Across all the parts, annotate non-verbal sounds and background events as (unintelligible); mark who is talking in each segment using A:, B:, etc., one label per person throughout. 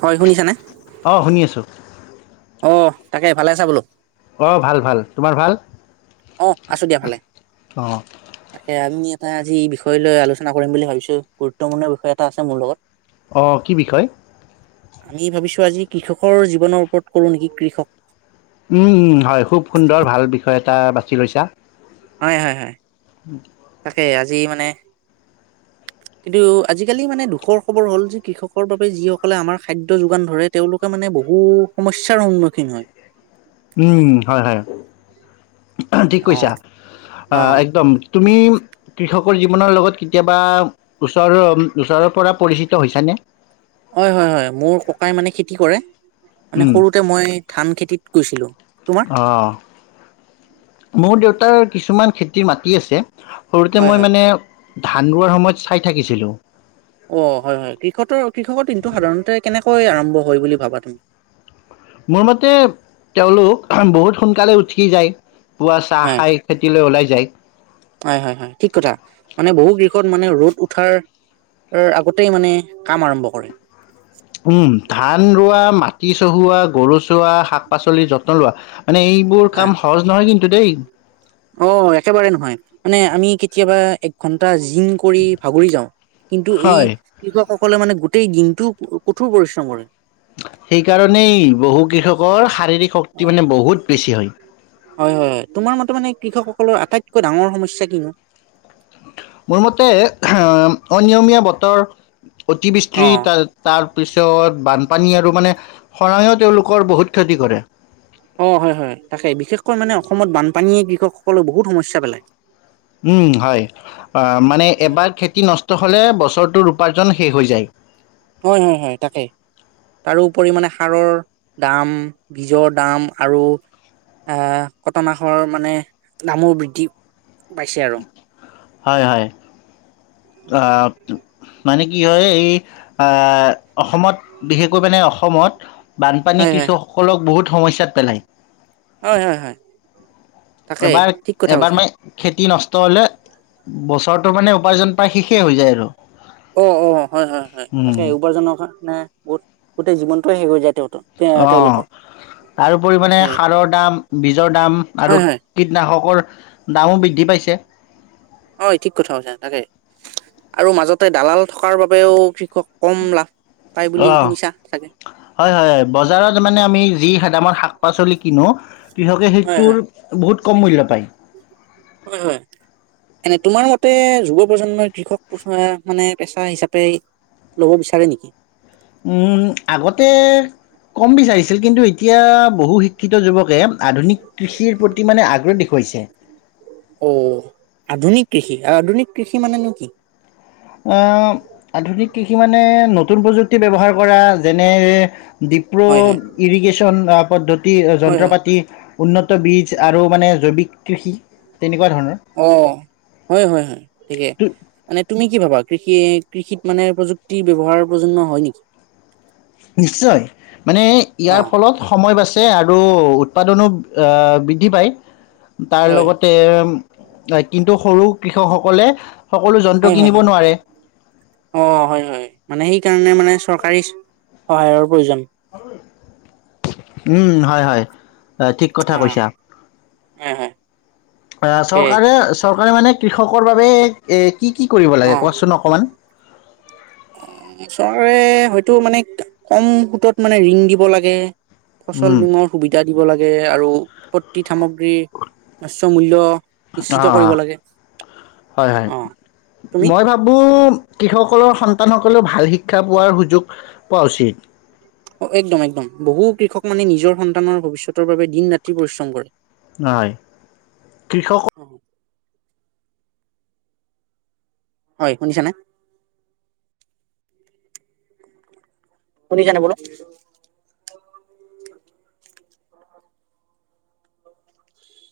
A: হয় শুনিছানে
B: অঁ শুনি আছোঁ
A: অ তাকে ভালে আছা বোলো
B: অ ভাল ভাল তোমাৰ ভাল
A: অ আছো দিয়া ভালে
B: অঁ
A: তাকে আমি তাই আজি এই বিষয় লৈ আলোচনা কৰিম বুলি ভাবিছো গুৰুত্বপূৰ্ণ বিষয় এটা আছে মোৰ লগত
B: অঁ কি বিষয়
A: আমি ভাবিছো আজি কৃষকৰ জীৱনৰ ওপৰত কৰো নেকি কৃষক
B: উম উম হয় খুব সুন্দৰ ভাল বিষয় এটা বা ছি লৈছা
A: হয় হয় তাকে আজি মানে কিন্তু আজিকালি মানে দুখৰ খবৰ হ'ল যে কৃষকৰ বাবে যিসকলে আমাৰ খাদ্য যোগান ধৰে তেওঁলোকে মানে বহু সমস্যাৰ সন্মুখীন হয়
B: উম হয় হয় ঠিক কৈছা
A: অ' অ'
B: একদম তুমি কৃষক জীৱনৰ লগত কেতিয়াবা ওচৰৰ ওচৰৰ পৰা পৰিচিত হৈছানে
A: হয় হয় হয় মোৰ ককাই মানে খেতি কৰে মানে সৰুতে মই ধান খেতিত কৈছিলো
B: অ মোৰ দেউ তাৰ কিছুমান খেতিৰ মাটি আছে সৰুতে
A: হয়
B: মই
A: হয়।
B: মানে ধান ৰোৱাৰ সময়ত চাই থাকিছিলোঁ
A: অ হয় হয় কৃষতৰ কৃষকৰ দিনটো সাধাৰণতে কেনেকৈ আৰম্ভ হয় বুলি ভাবা তুমি?
B: মোৰ মতে তেওঁলোক বহুত সোনকালে উঠি যায়। পুৱা চাহ
A: হয়,
B: খাই খেতিলৈ ওলাই যায়।
A: পূব দিশত মানে ৰ'দ উঠাৰ আগতেই মানে কাম আৰম্ভ কৰে।
B: উম ধান ৰোৱা মা তি চহোৱা, গৰু চোৱা, শাক পাচলিৰ যত্ন লোৱা মানে এইবোৰ
A: হয়।
B: কাম সহজ নহয় কিন্তু দেই
A: অ একেবাৰে নহয় মানে আমি কেতিয়াবা এক ঘণ্টা জিম কৰি ভাগৰি যাওঁ, কিন্তু এই
B: হয়,
A: কৃষক সকলে মানে গোটেই দিনটো কঠোৰ পৰিশ্ৰম কৰে
B: সেইকাৰণেই বহু কৃষকৰ শাৰীৰিক শক্তি
A: অ',
B: মানে বহুত বেছি হয়
A: হয়, হয়, হয়, তোমাৰ মতে মানে কৃষকসকলৰ আটাইতকৈ ডাঙৰ সমস্যা কিনো?
B: মোৰ মতে আহ অনিয়মীয়া বতৰ অতি সবৃষ্টি
A: অ',
B: তাৰ তাৰপিছত বান পানী আৰু মানে শৰায়ও তেওঁলোকৰ বহুত ক্ষতি কৰে
A: অ হয় হয় তাকে বিশেষকৈ মানে অসমত বানপানীয়ে কৃষকসকললে বহুত সমস্যা পেলায়।
B: উম হয় অ মানে এবাৰ খেতি নষ্ট হ'লে বছৰটোৰ উপাৰ্জন শেষ হৈ যায়।
A: হয় হয় হয় তাকে তাৰোপৰি মানে সাৰৰ দাম বীজৰ দাম আৰু আহ কটনাখৰ মানে দামো বৃদ্ধি পাইছে আৰু
B: হয় হয় আ
A: উম
B: মানে কি হয় এই আহ অসমত বিশেষকৈ মানে অসমত বানপানী
A: হয় হয়
B: কৃষকসকলক বহুত সমস্যাত পেলায়
A: হয় হয় তাকে
B: এবাৰ
A: ঠিক কথা
B: এবাৰ
A: কৈছা
B: মই খেতি নষ্ট হ'লে বছৰটো মানে উপাৰ্জন প্ৰ্যায় শেষে হৈ যায় আৰু
A: অ অ হয় হয় হয়
B: উম
A: তাকে উপাৰ্জনৰ কাৰ ৰনে বহুত গোটেই জীৱনটো শেষ হৈ যায় তেঁওৰ।
B: অ তাৰোপৰি
A: তাকে
B: সাৰৰ দাম বীজৰ দাম
A: হয়
B: আৰু
A: হয়
B: কীটনাশকৰ দামো বৃদ্ধি পাইছে চে
A: হয় ঠিক কথা হৈছে তাকে আৰু মাজতে দালাল থকাৰ বাবেও কৃষক কম লাভ পাই বুলি
B: অ
A: শুনিছা চাগে
B: হয় হয় বজাৰত মানে আমি যি দামত শাক শাক পাচলি কিনো কৃষকে
A: হয়
B: সেইটোৰ
A: হয়
B: বহুত কম মূল্যত পাই
A: হয় হয় এনে তোমাৰ মতে যুৱ প্ৰজন্মই কৃষক মানে পেচা হিচাপে লব বিচাৰে নেকি?
B: উম আগতে কম বিচাৰিছিল কিন্তু এতিয়া বহু শিক্ষিত যুৱকে আধুনিক কৃষিৰ প্ৰতি মানে আগ্ৰহ দেখুৱাইছে
A: অ আধুনিক কৃষি আৰু আধুনিক কৃষি মানেনো কি?
B: আহ আধুনিক কৃষি মানে নতুন প্ৰযুক্তি ব্যৱহাৰ কৰা যেনে ডিপ্ৰো
A: হয়, হয়,
B: ইৰিগেশ্যন পদ্ধতি তি অই
A: হয়,
B: যন্ত্ৰ
A: হয়,
B: পাতি উন্নত বীজ আৰু মানে জৈৱিক কৃষি তেনেকুৱা ধৰণৰ
A: অ হয় হয় হয় থিকে
B: তো-
A: মানে তুমি কি ভাবা কৃষি কৃষিত মানে প্ৰযুক্তিৰ ব্যৱহাৰ প্ৰজন্মৰ হয় নেকি
B: নিশ্চয় মানে ইয়াৰ
A: অ',
B: ফলত সময় বাছি আৰু উৎপাদনো অ বৃদ্ধি পায় তাৰ
A: হয়,
B: লগতে হয় কিন্তু সৰু কৃষকসকলে সকলো যন্ত্ৰ
A: হয় হয়
B: কিনিব
A: হয়
B: নোৱাৰে
A: অ হয় হয় মানে সেই স কাৰণে মানে চৰকাৰী সহায়ৰ প্ৰয়োজন
B: উম হয় হয় বা ঠিক কথা
A: অ',
B: কৈছা
A: হয়, হয়,
B: আহ
A: তাকে
B: চৰকাৰে চৰকাৰ তাৰ মানে কৃষকৰ বাবে এই কি কি কৰিব লাগে কোৱাচোন অকণমান
A: অ চৰকাৰে হয়তো মানে কম সুতত মানে ঋণ দিব লাগে ফচল বীমাৰ সুবিধা দিব লাগে আৰু উৎপত্তি সামগ্ৰী উচ্চ মূল্য নিশ্চিত
B: আহ
A: কৰিব লাগে
B: হয় হয়
A: অ'। তুমি
B: মই ভাবো কৃষকসকলৰ সন্তানসকলেও ভাল শিক্ষা পোৱাৰ সুযোগ পোৱা উচিত
A: অ একদম একদম বহু কৃষক মানে নিজৰ সন্তানৰ ভৱিষ্যতৰ বাবে দিন ৰাতি পৰিশ্ৰম কৰে
B: হয় কৃষক
A: হয় শুনিছা নে শুনিছেনে বোলো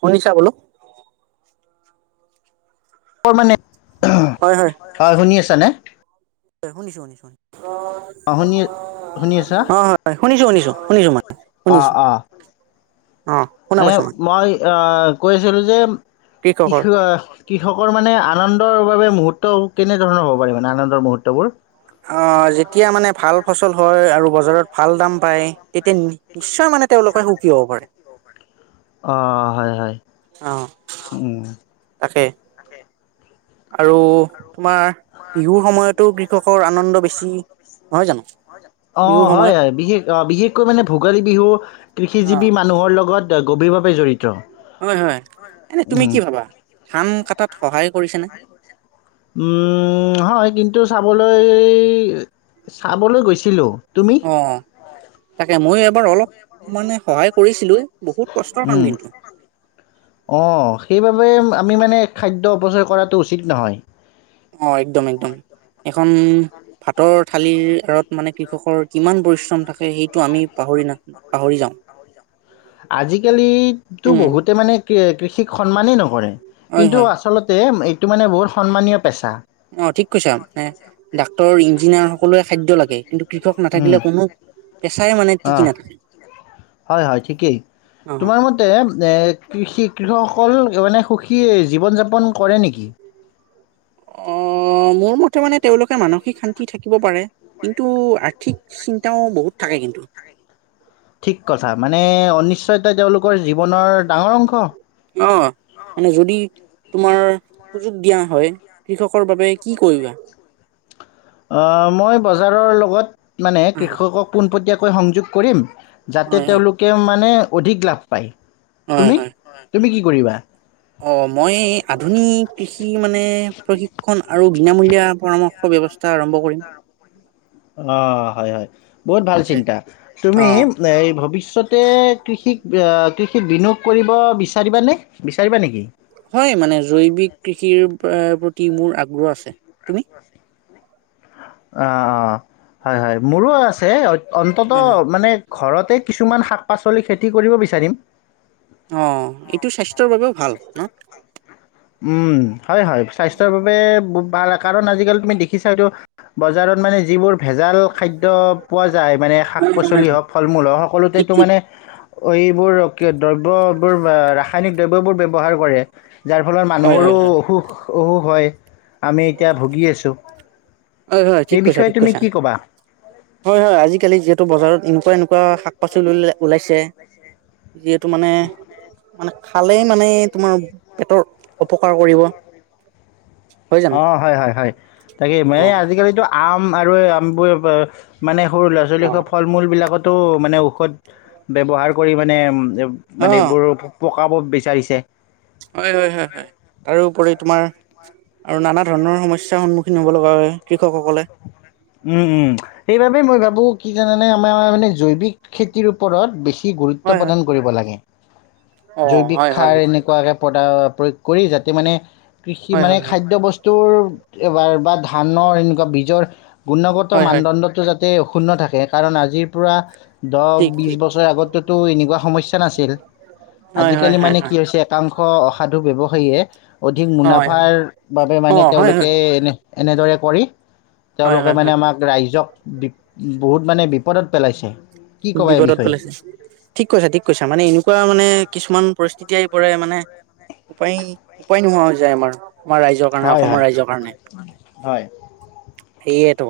A: শুনিছা বোলো
B: কৰ মানে হয় শুনি আছো তেনে
A: শুনিছো শুনিছো
B: অ শুনি শুনি আছা
A: অ' হয় শুনিছো শুনিছো শুনিছো মই
B: অ
A: শুনিছো
B: অ
A: অ' শুনা পাইছো
B: মই আহ কৈছিলো যে কৃষ
A: কৃষকৰ
B: কৃষকৰ মানে আনন্দৰ বাবে মুহুৰ্ত কেনেধৰণৰ হ'ব পাৰি মানে আনন্দৰ মুহূৰ্তবোৰ
A: অ যে যেতিয়া মানে ভাল ফচল হয় আৰু বজাৰত ভাল দাম পায় তেতিয়া নিশ্চয় মানে তেওঁলোকে সুখী হ'ব পাৰে
B: অ হয় হয়
A: অ'
B: উম
A: তাকে আৰু তোমাৰ বিহুৰ সময়তো কৃষক
B: অ
A: বিহুৰ
B: হয়
A: সময়ত
B: হয় বিশেষ বিশেষকৈ মানে ভোগালী বিহু
A: অ'
B: কৃষিজীৱি মানুহৰ লগত এটা গভীৰভাৱে জড়িত
A: হয় হয় এনে তুমি
B: উম,
A: কি ভাবা ধান কটাত সহায়ে কৰিছেনে
B: মম হয় কিন্তু চাবলৈ চাবলৈ গৈছিলোঁ তুমি?
A: অ (inaudible) এবাৰ অলপ মানে সহায় কৰিছিলো বহুত কষ্টৰ কাম
B: উম
A: কিন্তু
B: অ সেইবাবে আমি মানে খাদ্য অপচয় কৰাটো উচিত নহয়
A: অ একদম একদম এখন ভাতৰ থালিৰ আঁৰত মানে কৃষকৰ কিমান পৰিশ্ৰম থাকে সেইটো আমি পাহৰি না পাহৰি যাওঁ
B: আজিকালিতো
A: উম
B: বহুতে মানে কৃষ সিক সন্মানেই নকৰে
A: হয়
B: কিন্তু
A: হয়
B: আচলতে সেইটো মানে বহুত সন্মানীয় পেছা।
A: অ ঠিক কৈছা এ ডাক্তৰ, ইঞ্জি দিনা সকলোৱে খাদ্য লাগে। কিন্তু কৃষক
B: উম,
A: নাথাকিলে কোনো পেচাই মানে
B: অ
A: টিকি নাথাকে
B: হয় হয় ঠিকেই,
A: অ
B: তোমাৰ মতে এ কৃষিক। কৃষকসকল মানে সুখী জীৱন যাপন কৰে নেকি?
A: আহ মোৰ মতে মানে তেওঁলোকে মানসিক শান্তি থাকিব পাৰে। কিন্তু আৰ্থিক চিন্তাও বহুত থাকে কিন্তু।
B: ঠিক কথা, মানে অনিশ্চয়তা তেওঁলোকৰ জীৱনৰ ডাঙৰ অংশ।
A: অ মানে যদি তোমাৰ সুযোগ দিয়া হয়, কৃষকৰ বাবে কি কৰিবা?
B: মই বজাৰৰ লগত মানে
A: অ'
B: কৃষকক পোনপটীয়া কৈ সংযোগ কৰিম যাতে
A: হয়, হয়,
B: তেওঁলোকে মানে অধিক লাভ পায়।
A: হয়,
B: তুমি,
A: হয়
B: তুমি কি? কৰিবা?
A: অ মই আধুনিক কৃষি মানে প্ৰশিক্ষণ আৰু বিনামূলীয়া পৰামৰ্শ ব্যৱস্থা, আৰম্ভ কৰিম।
B: অ হয় হয়, বহুত ভাল
A: তাকে
B: চিন্তা। তুমি
A: অ'
B: এই ভৱিষ্যত চতে কৃষিক কৃষিত বিনিয়োগ কৰিব বিচাৰিবানে? বিচাৰিবা নেকি?
A: হয় মানে জৈৱিক কৃষিৰ প্ৰতি মোৰ আগ্ৰহ আছে। তুমি?
B: অ অ হয় হয় মোৰো আছে। অন্তত
A: হয়, হয়
B: মানে ঘৰতে কিছুমান শাক পাচলি খেতি কৰিব বিচাৰিম।
A: অ এইটো স্বাস্থ্যৰ বাবেও ভাল, ন?
B: উম। হয় হয়, স্বাস্থ্যৰ বাবে ভাল। কাৰণ আজিকালি তুমি দেখিছা তু, বজাৰত মানে যিবোৰ ভেজাল খাদ্য পোৱা যায়, মানে শাক পাচলি হওক, ফল মূল হওক,
A: ঠিক,
B: সকলোতেতো
A: ঠিক
B: মানে এইবোৰ দ্ৰব্যবোৰ, ৰাসা়নিক দ্ৰববোৰ ব্যব ব্যৱহাৰ কৰে যাৰ ফলৰ
A: হয়,
B: মানুহৰো
A: হয়, হয়।
B: অসুখ অহু হয়, আমি এতিয়া ভুগি আছোঁ
A: হয় হয় ঠিক
B: এই
A: কৈছা
B: বিষয়ে
A: ঠিক
B: তুমি
A: কৈছা,
B: কি ক'বা?
A: হয় হয় আজিকালি যিহেতু বজাৰত এনেকুৱা এনেকুৱা শাক (unintelligible) যিহেতু মানে মানে খালে মানে তোমাৰ পেটৰ অপকাৰ কৰিব হয় জানো
B: অ হয় হয় হয়, তাকে
A: অ
B: মানে আজিকালিতো আম (unintelligible) সৰু ল'ৰা ছোৱালী
A: অ
B: খুৱা ফল মূবিলাকত টো মানে ঔষধ ব্যৱহাৰ কৰি মানে
A: অ
B: মানে এইবোৰো কাবব বিচাৰিছে
A: হয় হয় হয় হয়, তাৰোপৰি তোমাৰ আৰু নানা ধৰণৰ সমস্যাৰ সন্মুখীন হ'ব লগা হয় কৃষকসকলে
B: উম উম সেইবাবেেই মই ভাবো কি কাৰানে আমাৰ মানে জৈৱিক খেতিৰ ওপৰত বেছি কি
A: হয়
B: গুৰুত্ব
A: হয়
B: প্ৰদান কৰিব লাগে।
A: অ
B: জৈৱিকয
A: হয় হয়
B: খায় এনেকুৱাকে প্ৰদা প্ৰয়োগ কৰি যাতে মানে কৃষি
A: হয়
B: মানে
A: হয় হয়
B: খাদ্যবস্তু টোএবাৰ বা ধানৰ এনেকুৱা জৰ। গুণগত
A: হয় হয়
B: মানদণ্ডটো যাতে ত অক্ষুন্ন থাকে কাৰণ আজিৰ পৰা দহ
A: ঠিক
B: বিশ
A: ঠিক
B: বছৰ আগত তো এনেকুৱা সমস্যা। নাছিল
A: হয়
B: আজি
A: হয়
B: কালি
A: হয়
B: মানে কি
A: হয়
B: হৈছে এটা অংশ অ অসাধু ব্যৱসায়ীয়ে। অধিক
A: হয় হয়
B: মুনাফাৰ বাবে
A: অ
B: মানে
A: হয় হয়
B: তেওঁলোকে এনে। এনেদৰে কৰি।
A: হয়
B: তেওঁলোকে
A: হয়
B: মানে
A: হয়
B: আমাক ৰাইজক। বি বহুত মানে বিপদত পেলাইছে। কি ক'বা এই
A: বিপদত
B: বিষয়ে
A: পেলাইছে ঠিক কৈছা ঠিক কৈছা মানে এনেকুৱা মানে কিছুমান পৰিস্থিতি। এতিয়াই পৰাৰে মানে উপায় উপায় নোহোৱা হৈ যায় আমাৰ। আমাৰ ৰাইজৰ কাৰণে
B: হয়
A: অসমৰ
B: হয়
A: ৰাইজৰ কাৰণে।
B: হয়
A: সেয়েতো।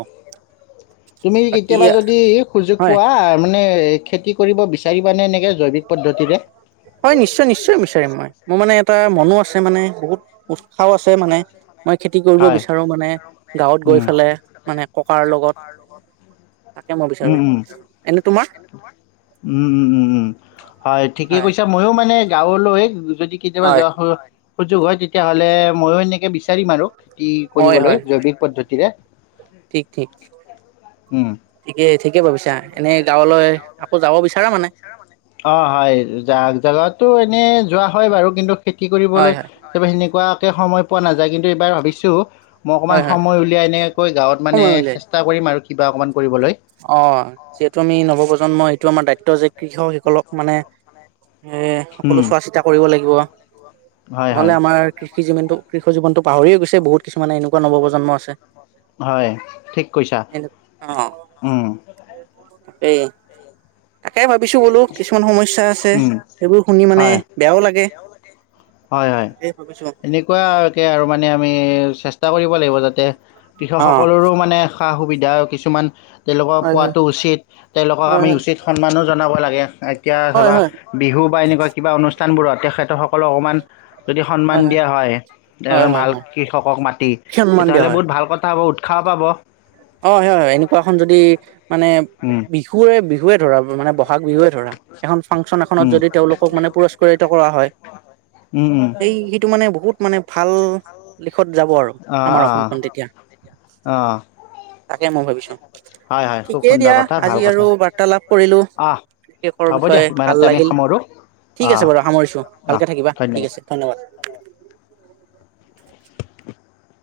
B: তুমি
A: বাকী
B: কেতিয়াবা যদি সুযোগ
A: হয়
B: পোৱা মানে। খেতি কৰিব বিচাৰিবানে? এনেকে জৈৱিক পদ্ধতিৰে।
A: হয় নিশ্চয় নিশ্চয়, বিচাৰিম মই মোৰ মানে এটা মনো। আছে মানে বহুত। আও আছে মানে মই খেতি কৰিব
B: হয়।
A: বিচাৰো। মানে গাঁৱত গৈ
B: উম।
A: পালে মানে ককাৰ লগত তাকে মই বিচাৰো
B: উম উম।
A: এনে তোমাৰ
B: উম
A: হয়।
B: মইয়ো মানে গাঁৱলৈ। যদি, কেতিয়াবা যোৱা হয়। সুযোগ হয় তেতিয়াহ'লে ময়ো এনে। বিচাৰিম আৰু। খেতি
A: হয়
B: কৰিবলৈ
A: হয়
B: জৈৱিক পদ্ধতিৰে।
A: ঠিক ঠিক
B: উম।
A: ঠিকেই ঠিকেই ভাবিছা, এনে গাঁৱলৈ আকৌ যাব বিছাৰ। সেয়া মানে।
B: অ হয় জাক জাগাতো এ (unintelligible) এনে যোৱা হয় বাৰু কিন্তু। খেতি
A: হয়
B: কৰিবলৈ
A: হয়
B: সেনেকুৱা। সময় পোৱা নাযায়, কিন্তু এইবাৰ ভাবিছোঁ। মই অকণমান
A: হয় হয়
B: সময় উলিয়াই এনেকৈ গাঁৱত মানে
A: সময় উলিয়াই
B: চেষ্টা কৰিম আৰু কিবা অকমান।
A: অ যিহেতু আমি নৱপ্ৰজন্ম এইটো আমাৰ দায়িত্ব যে কৃষক সকলক। মানে। এ সকলো
B: উম,
A: চোৱা চিতা কৰিব লাগিব
B: হয়, হয়,
A: নহলে আমাৰ। কৃষি জীৱনটো কৃষ জীৱনটো পাহৰিয়ে গৈছে, বহুত কিছুমানে এনেকোৱা নৱপজন্ম আছে।
B: হয়, ঠিক কৈছা। উম।
A: এই। তাকে ভাবিছো বোলো, কিছুমান সমস্যা আছে
B: উম,
A: সেইবোৰ শুনি মানে
B: হয়।
A: বেয়াও লাগে।
B: হয়, হয়। এনেকুৱাকৈ আৰু মানে আমি চেষ্টা কৰিব লাগিব যাতে।
A: অ'
B: কৃষকসকলৰো মানে সা সুবিধ। সুবিধা কিছুমান। তেওঁলোকক
A: হয় হয়
B: পোৱাটো উচিত, তেওঁলোকক
A: হয়
B: আমি
A: হয়।
B: উচিত সন্মানো জনাব লাগে। (unintelligible) এতিয়া
A: হয়
B: ধাবা
A: হয়
B: বিহু বা এনেকুৱা কিবা অনুষ্ঠান। স্থানবোৰত তেখেতসকলক অকণমান যদি সন্মান দিয়া হয়
A: হয়
B: এজন
A: হয়
B: ভাল
A: হয়
B: কৃষকক মাতি
A: সন্মান দিয়া
B: তেতিয়াহ'লে
A: হয়
B: বহুত ভাল কথা হ'ব উত খাব পাব
A: অ হয় হয় এনেকুৱাখনন যদি মানে
B: উম,
A: বিহুৰে বিহু এটো ধৰা মানে ভাগ বিহুৱে ধৰা এখন ফাংচন এখনত
B: উম,
A: যদি তেওঁলোকক মানে পুৰস্কৃত কৰা হয়
B: উম, উম,
A: সেই সিটো মানে বহুত মানে ভাল দিশত যাব আৰু
B: অঁ
A: আমাৰ
B: অঁ
A: অসমখন তেতিয়া
B: অঁ
A: তাকে মই ভাবিছোঁ
B: হয় হয় খুব
A: ঠিকেই
B: সুন্দৰ
A: দিয়া
B: কথা
A: আজি
B: ভাল কথা
A: আৰু বাৰ্তালাপ কৰিলোঁ
B: অঁ
A: বিশেষৰ
B: হ'ব দিয়া
A: বিষয়ে ভাল
B: ইমানতে আমি
A: লাগিল
B: সামৰোঁ
A: ঠিক
B: অঁ
A: আছে বাৰু সামৰিছোঁ
B: অঁ
A: ভালকে থাকিবা ঠিক
B: ধন্যবাদ
A: আছে ধন্যবাদ